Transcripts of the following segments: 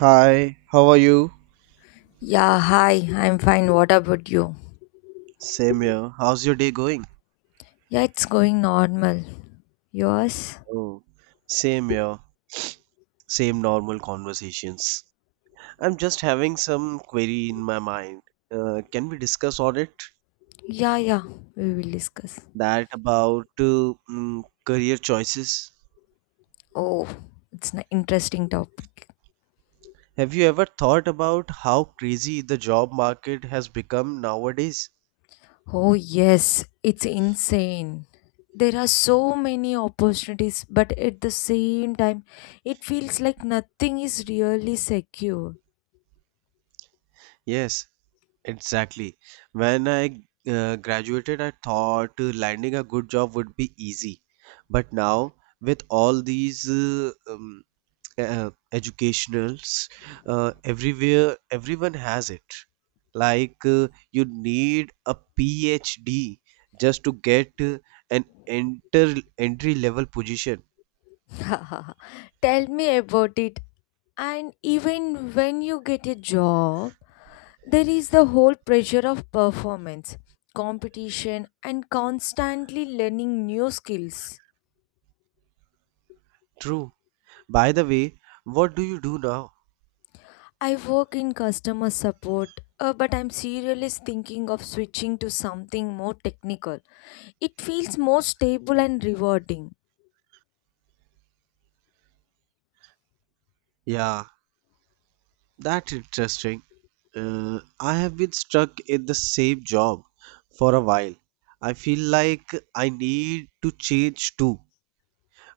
Hi, how are you? Yeah, hi, I'm fine. What about you? Same here. How's your day going? Yeah, it's going normal. Yours? Oh, same here. Same normal conversations. I'm just having some query in my mind. Can we discuss on it? Yeah, yeah, we will discuss. That about career choices. Oh, it's an interesting topic. Have you ever thought about how crazy the job market has become nowadays? Oh, yes, it's insane. There are so many opportunities, but at the same time, it feels like nothing is really secure. Yes, exactly. When I graduated, I thought landing a good job would be easy. But now, with all these educationals, everywhere, everyone has it. Like, you need a PhD just to get an enter entry level position. Tell me about it. And even when you get a job, there is the whole pressure of performance, competition, and constantly learning new skills. True. By the way, what do you do now? I work in customer support, but I'm seriously thinking of switching to something more technical. It feels more stable and rewarding. Yeah, that's interesting. I have been stuck in the same job for a while. I feel like I need to change too.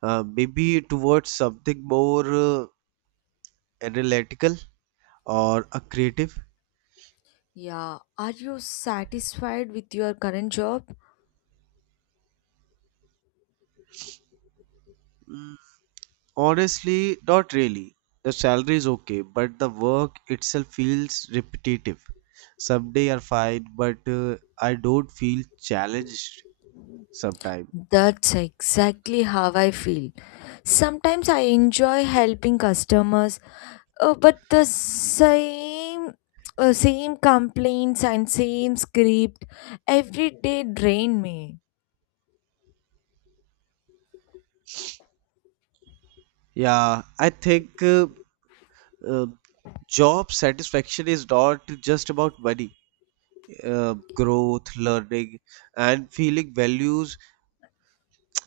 Maybe towards something more analytical or a creative. Yeah, are you satisfied with your current job? Mm, honestly, not really. The salary is okay, but the work itself feels repetitive. Some days are fine, but I don't feel challenged sometimes. That's exactly how I feel. Sometimes I enjoy helping customers, but the same same complaints and same script every day drain me. Yeah, I think. Uh, Job satisfaction is not just about money. Growth, learning, and feeling values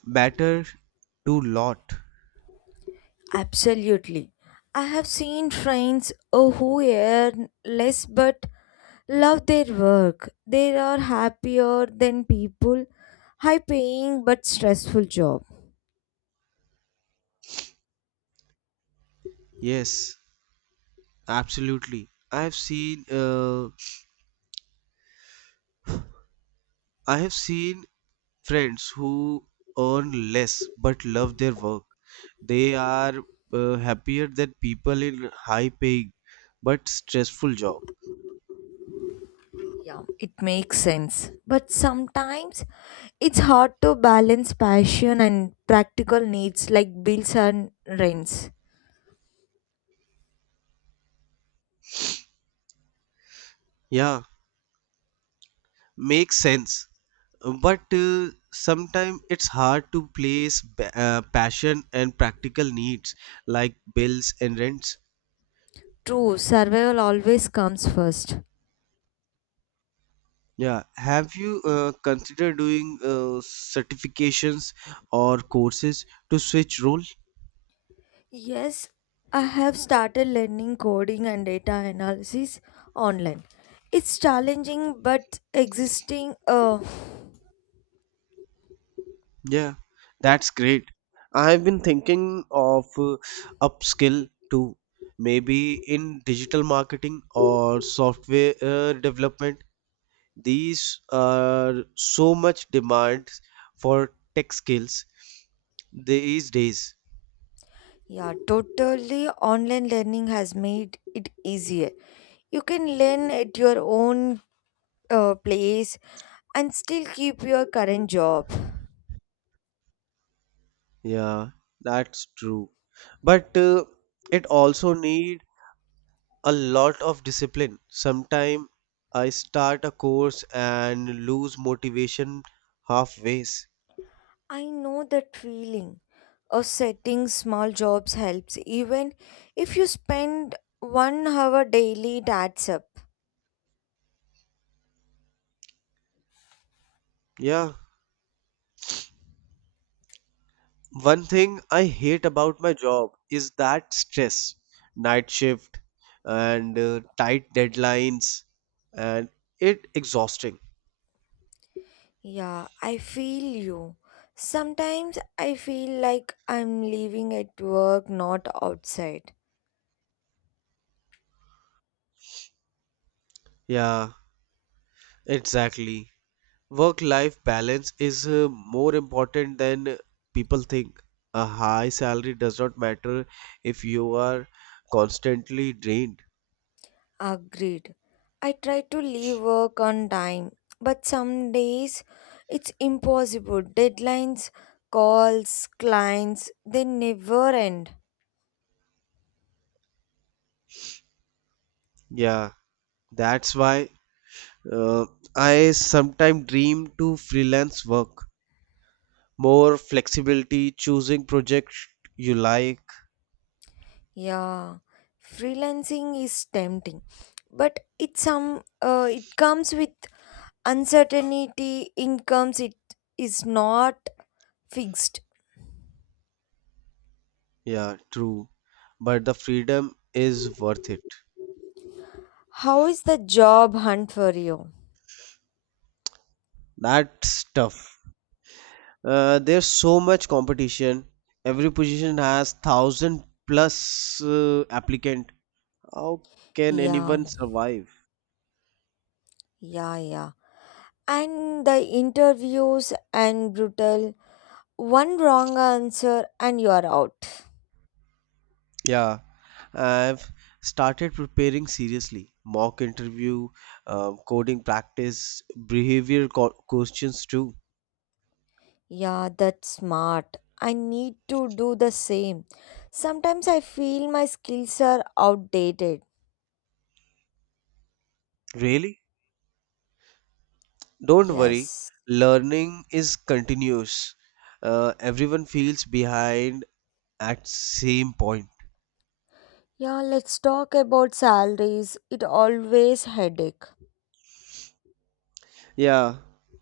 matter to lot. Absolutely. I have seen friends who earn less but love their work. They are happier than people high paying but stressful job. Yes, absolutely. I have seen friends who earn less but love their work. They are happier than people in high paying but stressful job. Yeah, it makes sense. But sometimes it's hard to balance passion and practical needs like bills and rents. Yeah, makes sense, but sometimes it's hard to place passion and practical needs like bills and rents. True, survival always comes first. Yeah, have you considered doing certifications or courses to switch role? Yes, I have started learning coding and data analysis online. It's challenging, but Yeah, that's great. I've been thinking of upskill too, maybe in digital marketing or software development. These are so much demand for tech skills these days. Yeah, totally, online learning has made it easier. You can learn at your own place and still keep your current job. Yeah, that's true. But it also need a lot of discipline sometime. I start a course and lose motivation halfway. I know that feeling of setting small jobs helps, even if you spend 1 hour daily, it adds up. Yeah, one thing I hate about my job is that stress, night shift, and tight deadlines, and it exhausting. Yeah, I feel you. Sometimes I feel like I'm living at work, not outside. Yeah, exactly. Work-life balance is more important than people think. A high salary does not matter if you are constantly drained. Agreed. I try to leave work on time, but some days it's impossible. Deadlines, calls, clients, they never end. Yeah, that's why uh, I sometimes dream to freelance work. More flexibility, choosing projects you like. Yeah, freelancing is tempting, but it comes with uncertainty. Incomes it is not fixed. Yeah, true. But the freedom is worth it. How is the job hunt for you? That's tough. There's so much competition. Every position has thousand plus applicant. How can Yeah, anyone survive? yeah, yeah. And the interviews and brutal. One wrong answer and you are out. Yeah, I've started preparing seriously. Mock interview, coding practice, behavior questions too. Yeah, that's smart. I need to do the same. Sometimes I feel my skills are outdated. Really? Don't worry. Yes. Learning is continuous. Everyone feels behind at same point. Yeah, let's talk about salaries. It always headache. Yeah,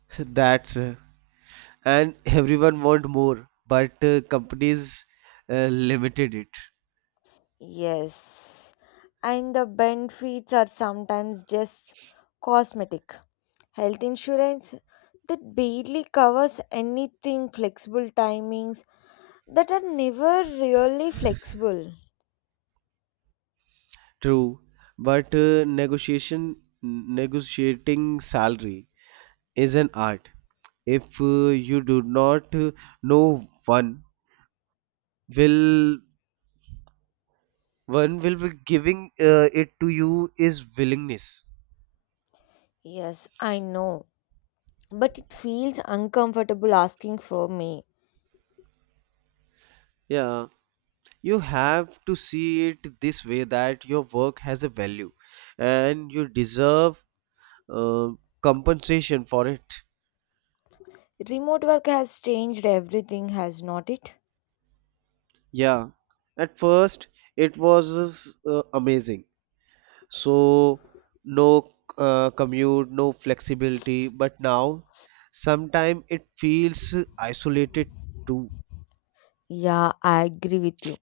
that's, and everyone want more, but companies limited it. Yes. And the benefits are sometimes just cosmetic. Health insurance that barely covers anything, flexible timings that are never really flexible. True. But negotiation negotiating salary is an art if you do not know, one will be giving it to you is willingness. Yes, I know, but it feels uncomfortable asking for me. Yeah, you have to see it this way, that your work has a value and you deserve uh, compensation for it. Remote work has changed everything, has not it? Yeah, at first it was amazing. So, no commute, no flexibility, but now sometimes it feels isolated too. Yeah, I agree with you.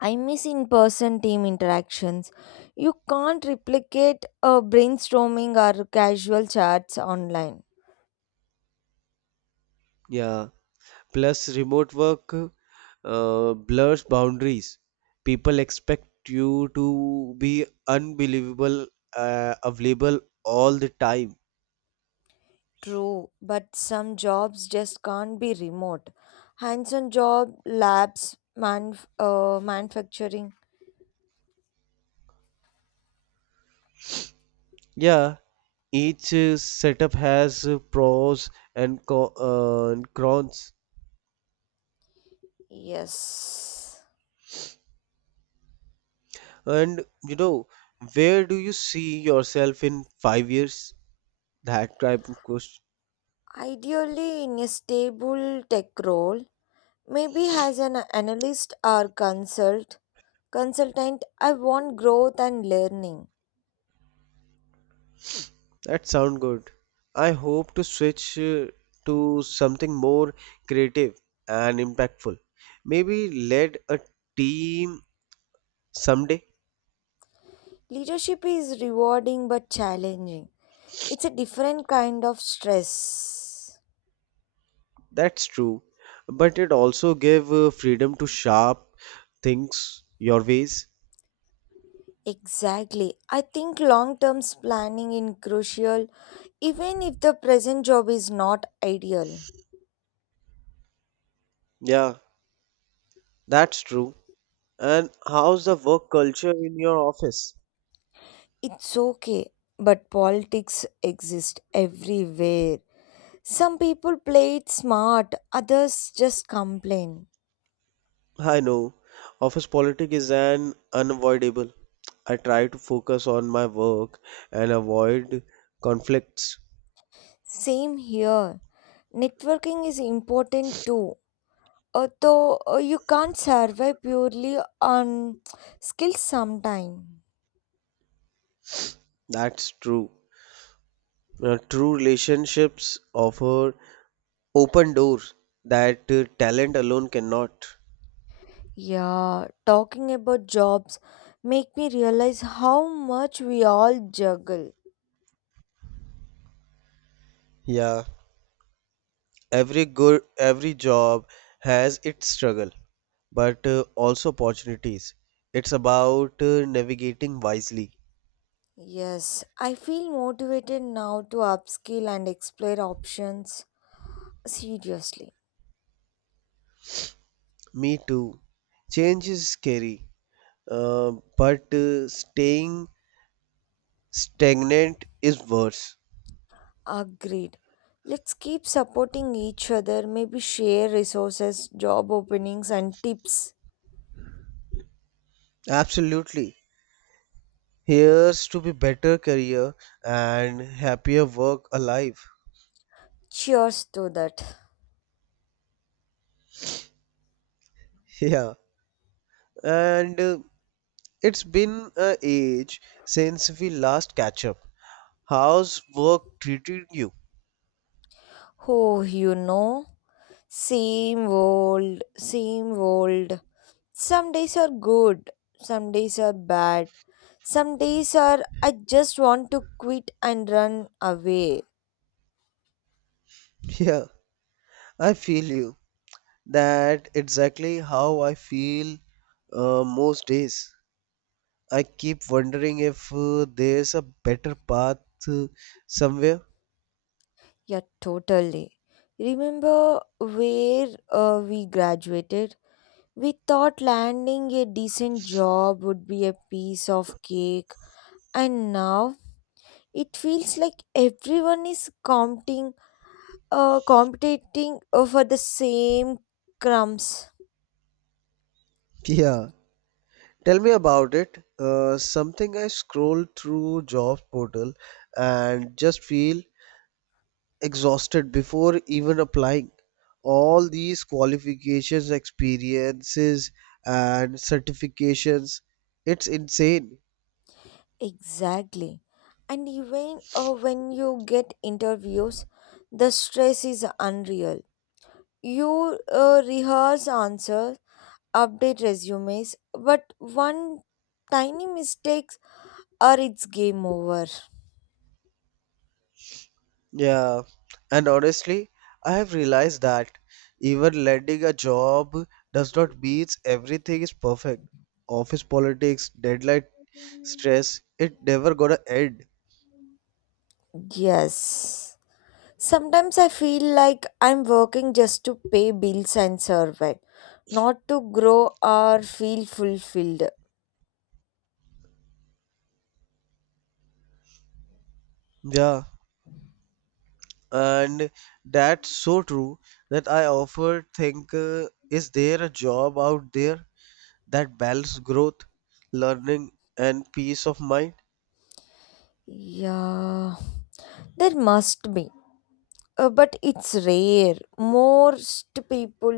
I miss in person team interactions. You can't replicate a brainstorming or casual chats online. Yeah, plus remote work blurs boundaries. People expect you to be unbelievable, available all the time. True, but some jobs just can't be remote. Hands on job, labs, manufacturing. Yeah, each setup has pros and and cons. Yes. And where do you see yourself in 5 years? That type of question. Ideally, in a stable tech role, maybe as an analyst or consultant, I want growth and learning. That sound good. I hope to switch to something more creative and impactful. Maybe lead a team someday. Leadership is rewarding but challenging. It's a different kind of stress. That's true. But it also gave freedom to sharp things your ways. Exactly. I think long-term planning is crucial even if the present job is not ideal. Yeah, that's true. And how's the work culture in your office? It's okay, but politics exist everywhere. Some people play it smart, others just complain. I know office politics is an unavoidable. I try to focus on my work and avoid conflicts. Same here. Networking is important too. Though you can't survive purely on skills sometime. That's true. True relationships offer open doors that talent alone cannot. Yeah, talking about jobs make me realize how much we all juggle. Yeah, every job has its struggle, but also opportunities. It's about navigating wisely. Yes, I feel motivated now to upskill and explore options seriously. Me too. Change is scary, but staying stagnant is worse. Agreed. Let's keep supporting each other, maybe share resources, job openings, and tips. Absolutely. Here's to be better career and happier work alive. Cheers to that. Yeah. And it's been a age since we last catch up. How's work treating you? Oh, you know, same old, same old. Some days are good, some days are bad, some days are I just want to quit and run away. Yeah, I feel you. That exactly how I feel most days. I keep wondering if there's a better path uh, somewhere. Yeah, totally. Remember where we graduated? We thought landing a decent job would be a piece of cake, and now it feels like everyone is competing, competing over the same crumbs. Yeah, tell me about it. Something I scroll through job portal and just feel exhausted before even applying. All these qualifications, experiences, and certifications, it's insane. Exactly. And even when you get interviews, the stress is unreal. You rehearse answers, update resumes, but one tiny mistakes or it's game over. Yeah, and honestly, I have realized that even landing a job does not mean everything is perfect. Office politics, deadline stress, it never gonna end. Yes. Sometimes I feel like I'm working just to pay bills and survive, not to grow or feel fulfilled. Yeah. And that's so true, that I often think, is there a job out there that balances growth, learning, and peace of mind? Yeah, there must be, but it's rare. Most people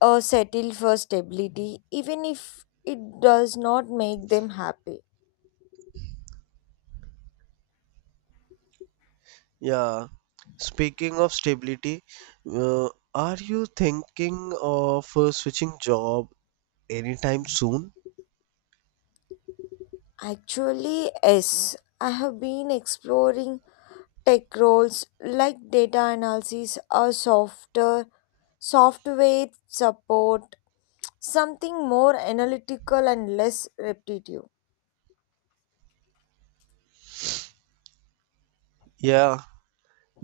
settle for stability, even if it does not make them happy. Yeah, speaking of stability, uh, are you thinking of switching job anytime soon? Actually, yes, I have been exploring tech roles like data analysis or software support, something more analytical and less repetitive. Yeah,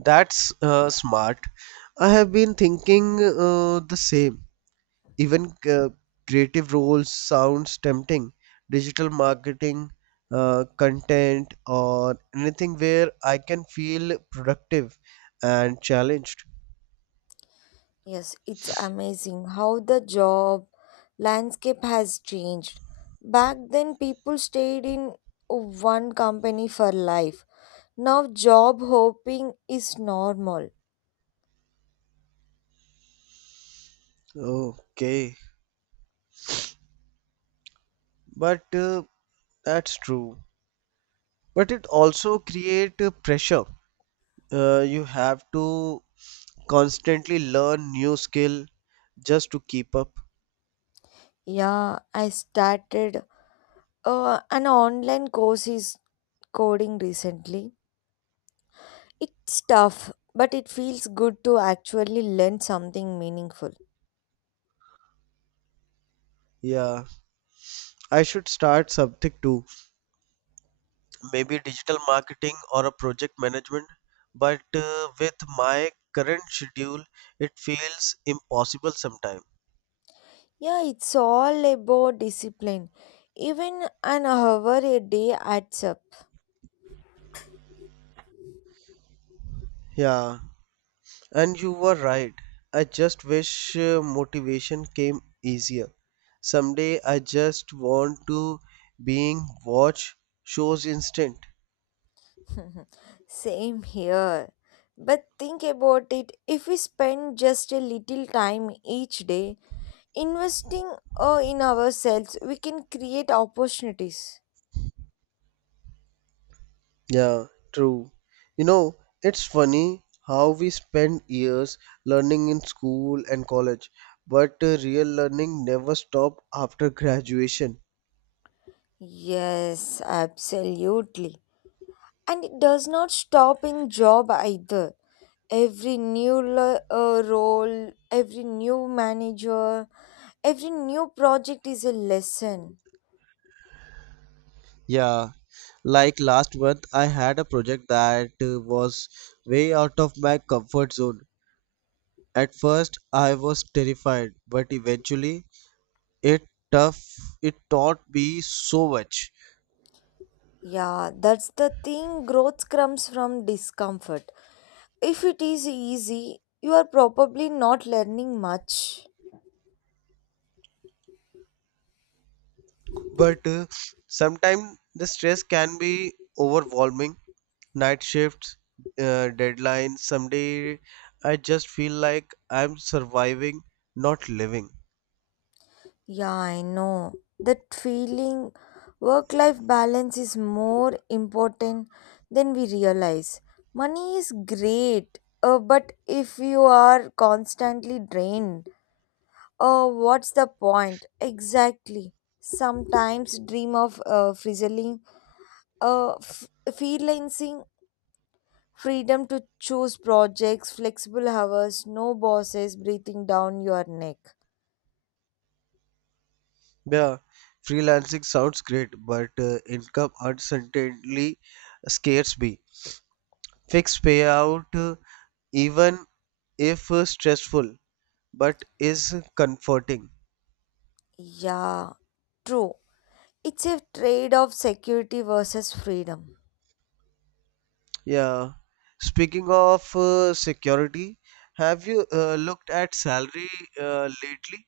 that's smart. I have been thinking the same. Even uh, creative roles sounds tempting. Digital marketing, content, or anything where I can feel productive and challenged. Yes, it's amazing how the job landscape has changed. Back then, people stayed in one company for life. Now, job hopping is normal. Okay, but that's true. But it also create pressure, you have to constantly learn new skill just to keep up. Yeah, I started an online course is coding recently. It's tough, but it feels good to actually learn something meaningful. Yeah, I should start something too. Maybe digital marketing or a project management. But with my current schedule it feels impossible sometimes. Yeah, it's all about discipline. Even an hour a day adds up. Yeah, and you were right. I just wish motivation came easier. Someday I just want to being watch shows instant. Same here. But think about it, if we spend just a little time each day investing in ourselves, we can create opportunities. Yeah, true. You know, it's funny how we spend years learning in school and college, but real learning never stops after graduation. Yes, absolutely. And it does not stop in job either. Every role, every new manager, every new project is a lesson. Yeah, like last month, I had a project that was way out of my comfort zone. At first, I was terrified, but eventually, it tough. It taught me so much. Yeah, that's the thing. Growth comes from discomfort. If it is easy, you are probably not learning much. But sometimes the stress can be overwhelming. Night shifts, deadlines. Someday I just feel like I'm surviving, not living. Yeah, I know. That feeling work life balance is more important than we realize. Money is great, but if you are constantly drained, what's the point? Exactly. Sometimes dream of freelancing, freedom to choose projects, flexible hours, no bosses breathing down your neck. Yeah, freelancing sounds great, but income uncertainty scares me. Fixed payout, even if stressful, but is comforting. Yeah, true. It's a trade of security versus freedom. Yeah. Speaking of security, have you looked at salary lately?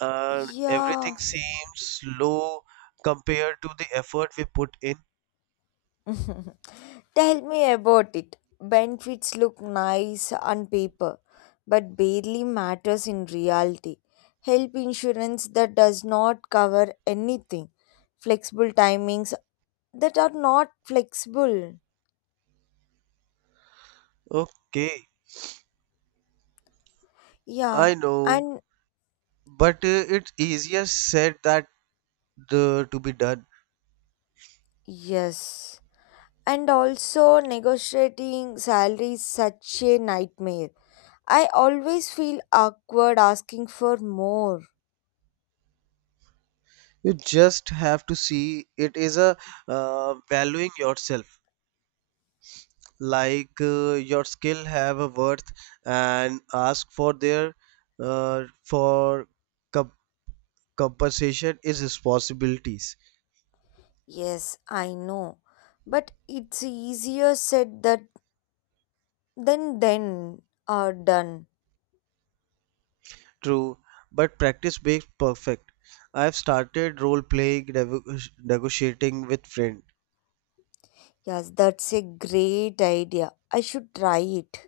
Everything Yeah. seems low compared to the effort we put in. Tell me about it. Benefits look nice on paper, but barely matters in reality. Health insurance that does not cover anything. Flexible timings that are not flexible. Okay, I Yeah, know, and but it's easier said to be done. yes. And also negotiating salaries such a nightmare. I always feel awkward asking for more. You just have to see it is a valuing yourself, like your skill have a worth, and ask for their for compensation is responsibilities. Yes, I know. But it's easier said that than then are done. True, but practice makes perfect. I have started role playing negotiating with friends. Yes, that's a great idea. I should try it.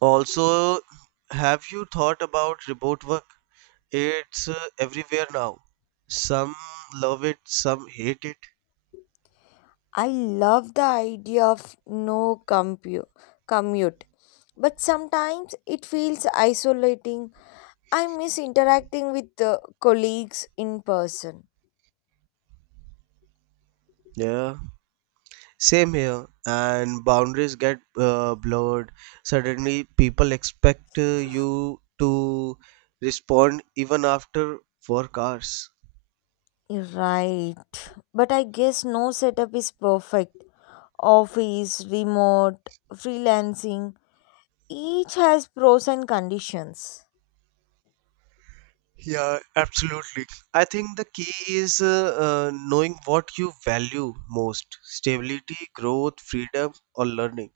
Also, have you thought about remote work? It's everywhere now. Some love it, some hate it. I love the idea of no commute. But sometimes it feels isolating. I miss interacting with the colleagues in person. Yeah, same here. And boundaries get blurred. Suddenly, people expect you to respond even after work hours. Right. But I guess no setup is perfect. Office, remote, freelancing, each has pros and conditions. Yeah, absolutely. I think the key is knowing what you value most: stability, growth, freedom, or learning.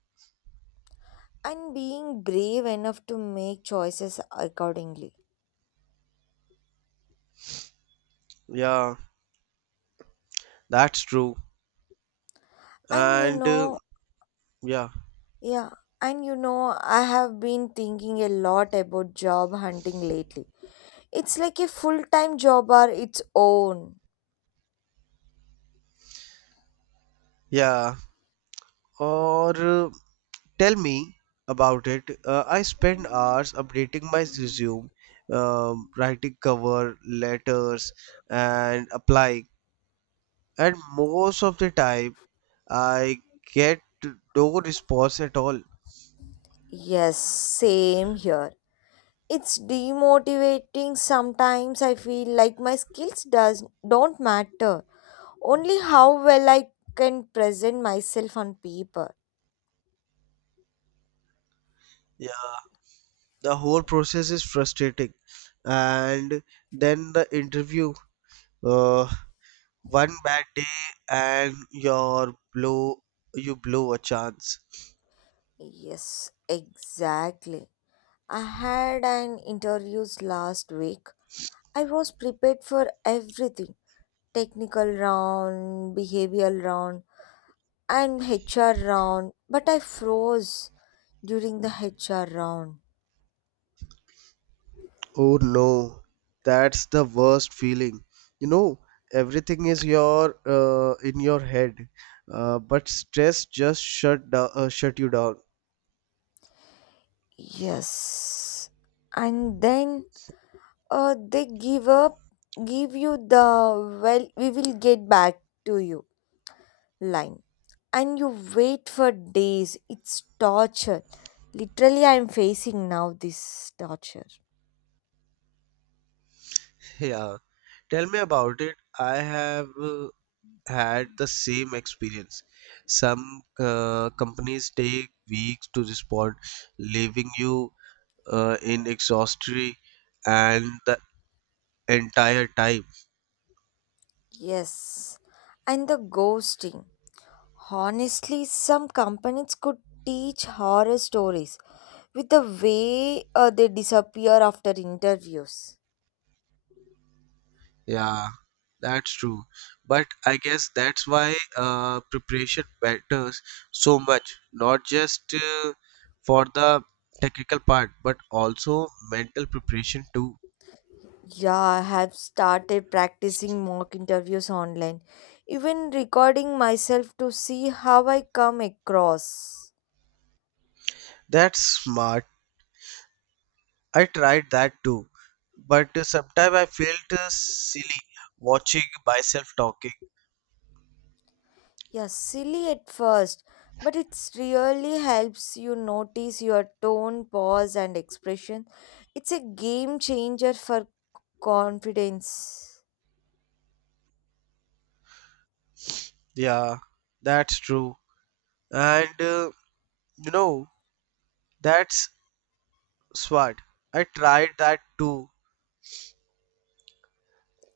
And being brave enough to make choices accordingly. Yeah, that's true. And you And know, yeah, yeah, and you know, I have been thinking a lot about job hunting lately. It's like a full time job or its own. yeah. Or tell me about it. I spend hours updating my resume, writing cover letters, and applying. And most of the time, I get no response at all. Yes, same here. It's demotivating sometimes. I feel like my skills does don't matter, only how well I can present myself on paper. Yeah. The whole process is frustrating, and then the interview, uh, one bad day and you blow a chance. Yes, exactly. I had an interviews last week. I was prepared for everything, technical round, behavioral round, and HR round, but I froze during the HR round. Oh no, that's the worst feeling. You know everything is your in your head, but stress just shut you down. Yes. And then uh, they give up, give you the well, we will get back to you line and you wait for days. It's torture. Literally, I'm facing now this torture. Yeah, tell me about it. I have uh, had the same experience. Some companies take weeks to respond, leaving you in exhaustion and the entire time. Yes, and the ghosting. Honestly, some companies could teach horror stories with the way they disappear after interviews. Yeah, that's true. But I guess that's why preparation matters so much, not just for the technical part, but also mental preparation too. Yeah, I have started practicing mock interviews online, even recording myself to see how I come across. That's smart. I tried that too, but sometimes I felt silly watching myself talking. Yeah, silly at first, but it really helps you notice your tone, pause, and expression. It's a game changer for confidence. Yeah, that's true. And you know, that's smart. I tried that too.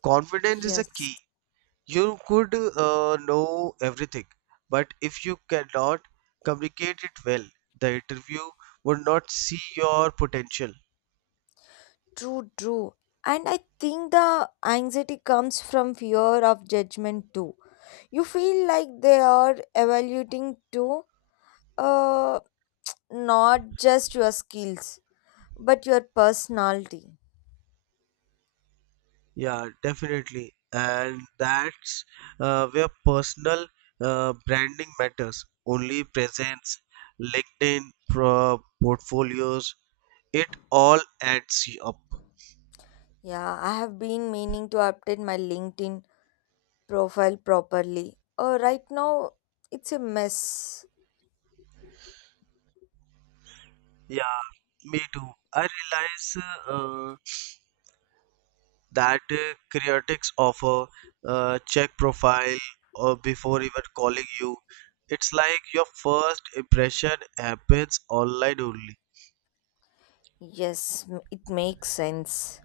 Confidence is a Yes, key. You could know everything, but if you cannot communicate it well, the interview would not see your potential. true, true. And I think the anxiety comes from fear of judgment too. You feel like they are evaluating too, uh, not just your skills, but your personality. Yeah, definitely. And that's where personal branding matters. Only presence, LinkedIn, pro portfolios, it all adds up. Yeah, I have been meaning to update my LinkedIn profile properly. Right now, it's a mess. Yeah, me too. I realize uh, that critics offer check profile or before even calling you. It's like your first impression happens online only. Yes, it makes sense.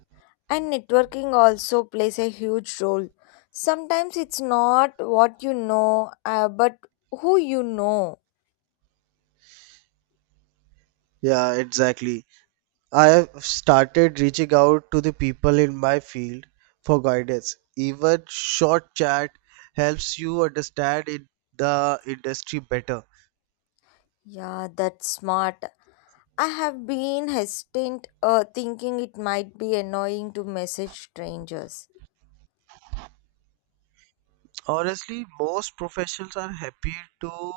And networking also plays a huge role. Sometimes it's not what you know, but who you know. Yeah, exactly. I have started reaching out to the people in my field for guidance. Even short chat helps you understand in the industry better. Yeah, that's smart. I have been hesitant, thinking it might be annoying to message strangers. Honestly, most professionals are happy to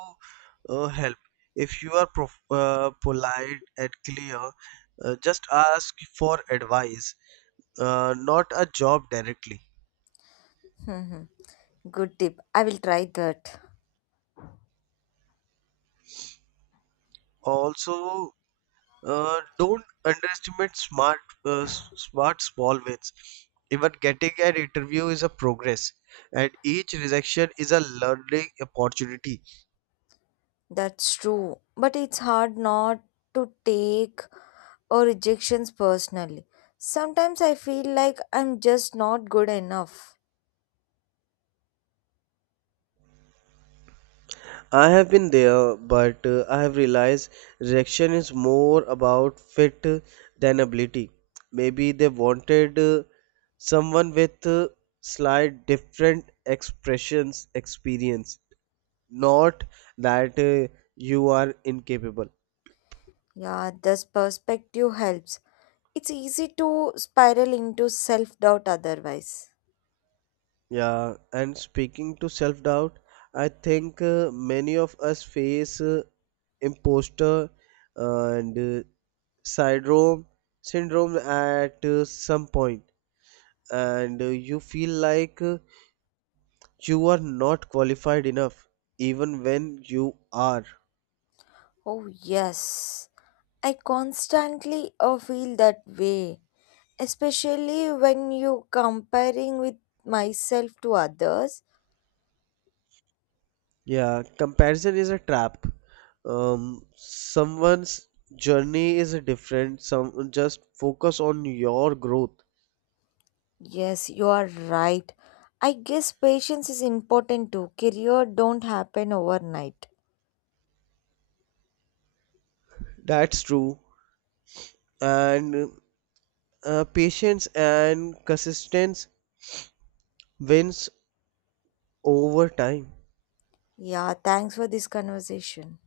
help. If you are polite and clear, just ask for advice, not a job directly. Hmm. Good tip. I will try that. Also, don't underestimate smart small wins. Even getting an interview is a progress, and each rejection is a learning opportunity. That's true. But it's hard not to take or rejections personally. Sometimes I feel like I'm just not good enough. I have been there, but I have realized rejection is more about fit than ability. Maybe they wanted someone with slight different expressions experience, not that you are incapable. Yeah, this perspective helps. It's easy to spiral into self doubt otherwise. Yeah, and speaking to self doubt, I think many of us face imposter and syndrome syndrome at some point, and you feel like you are not qualified enough, even when you are. Oh, yes. I constantly feel that way, especially when you comparing with myself to others. Yeah, comparison is a trap. Someone's journey is different. Some just focus on your growth. Yes, you are right. I guess patience is important too. Career don't happen overnight. That's true. And patience and consistency wins over time. Yeah, thanks for this conversation.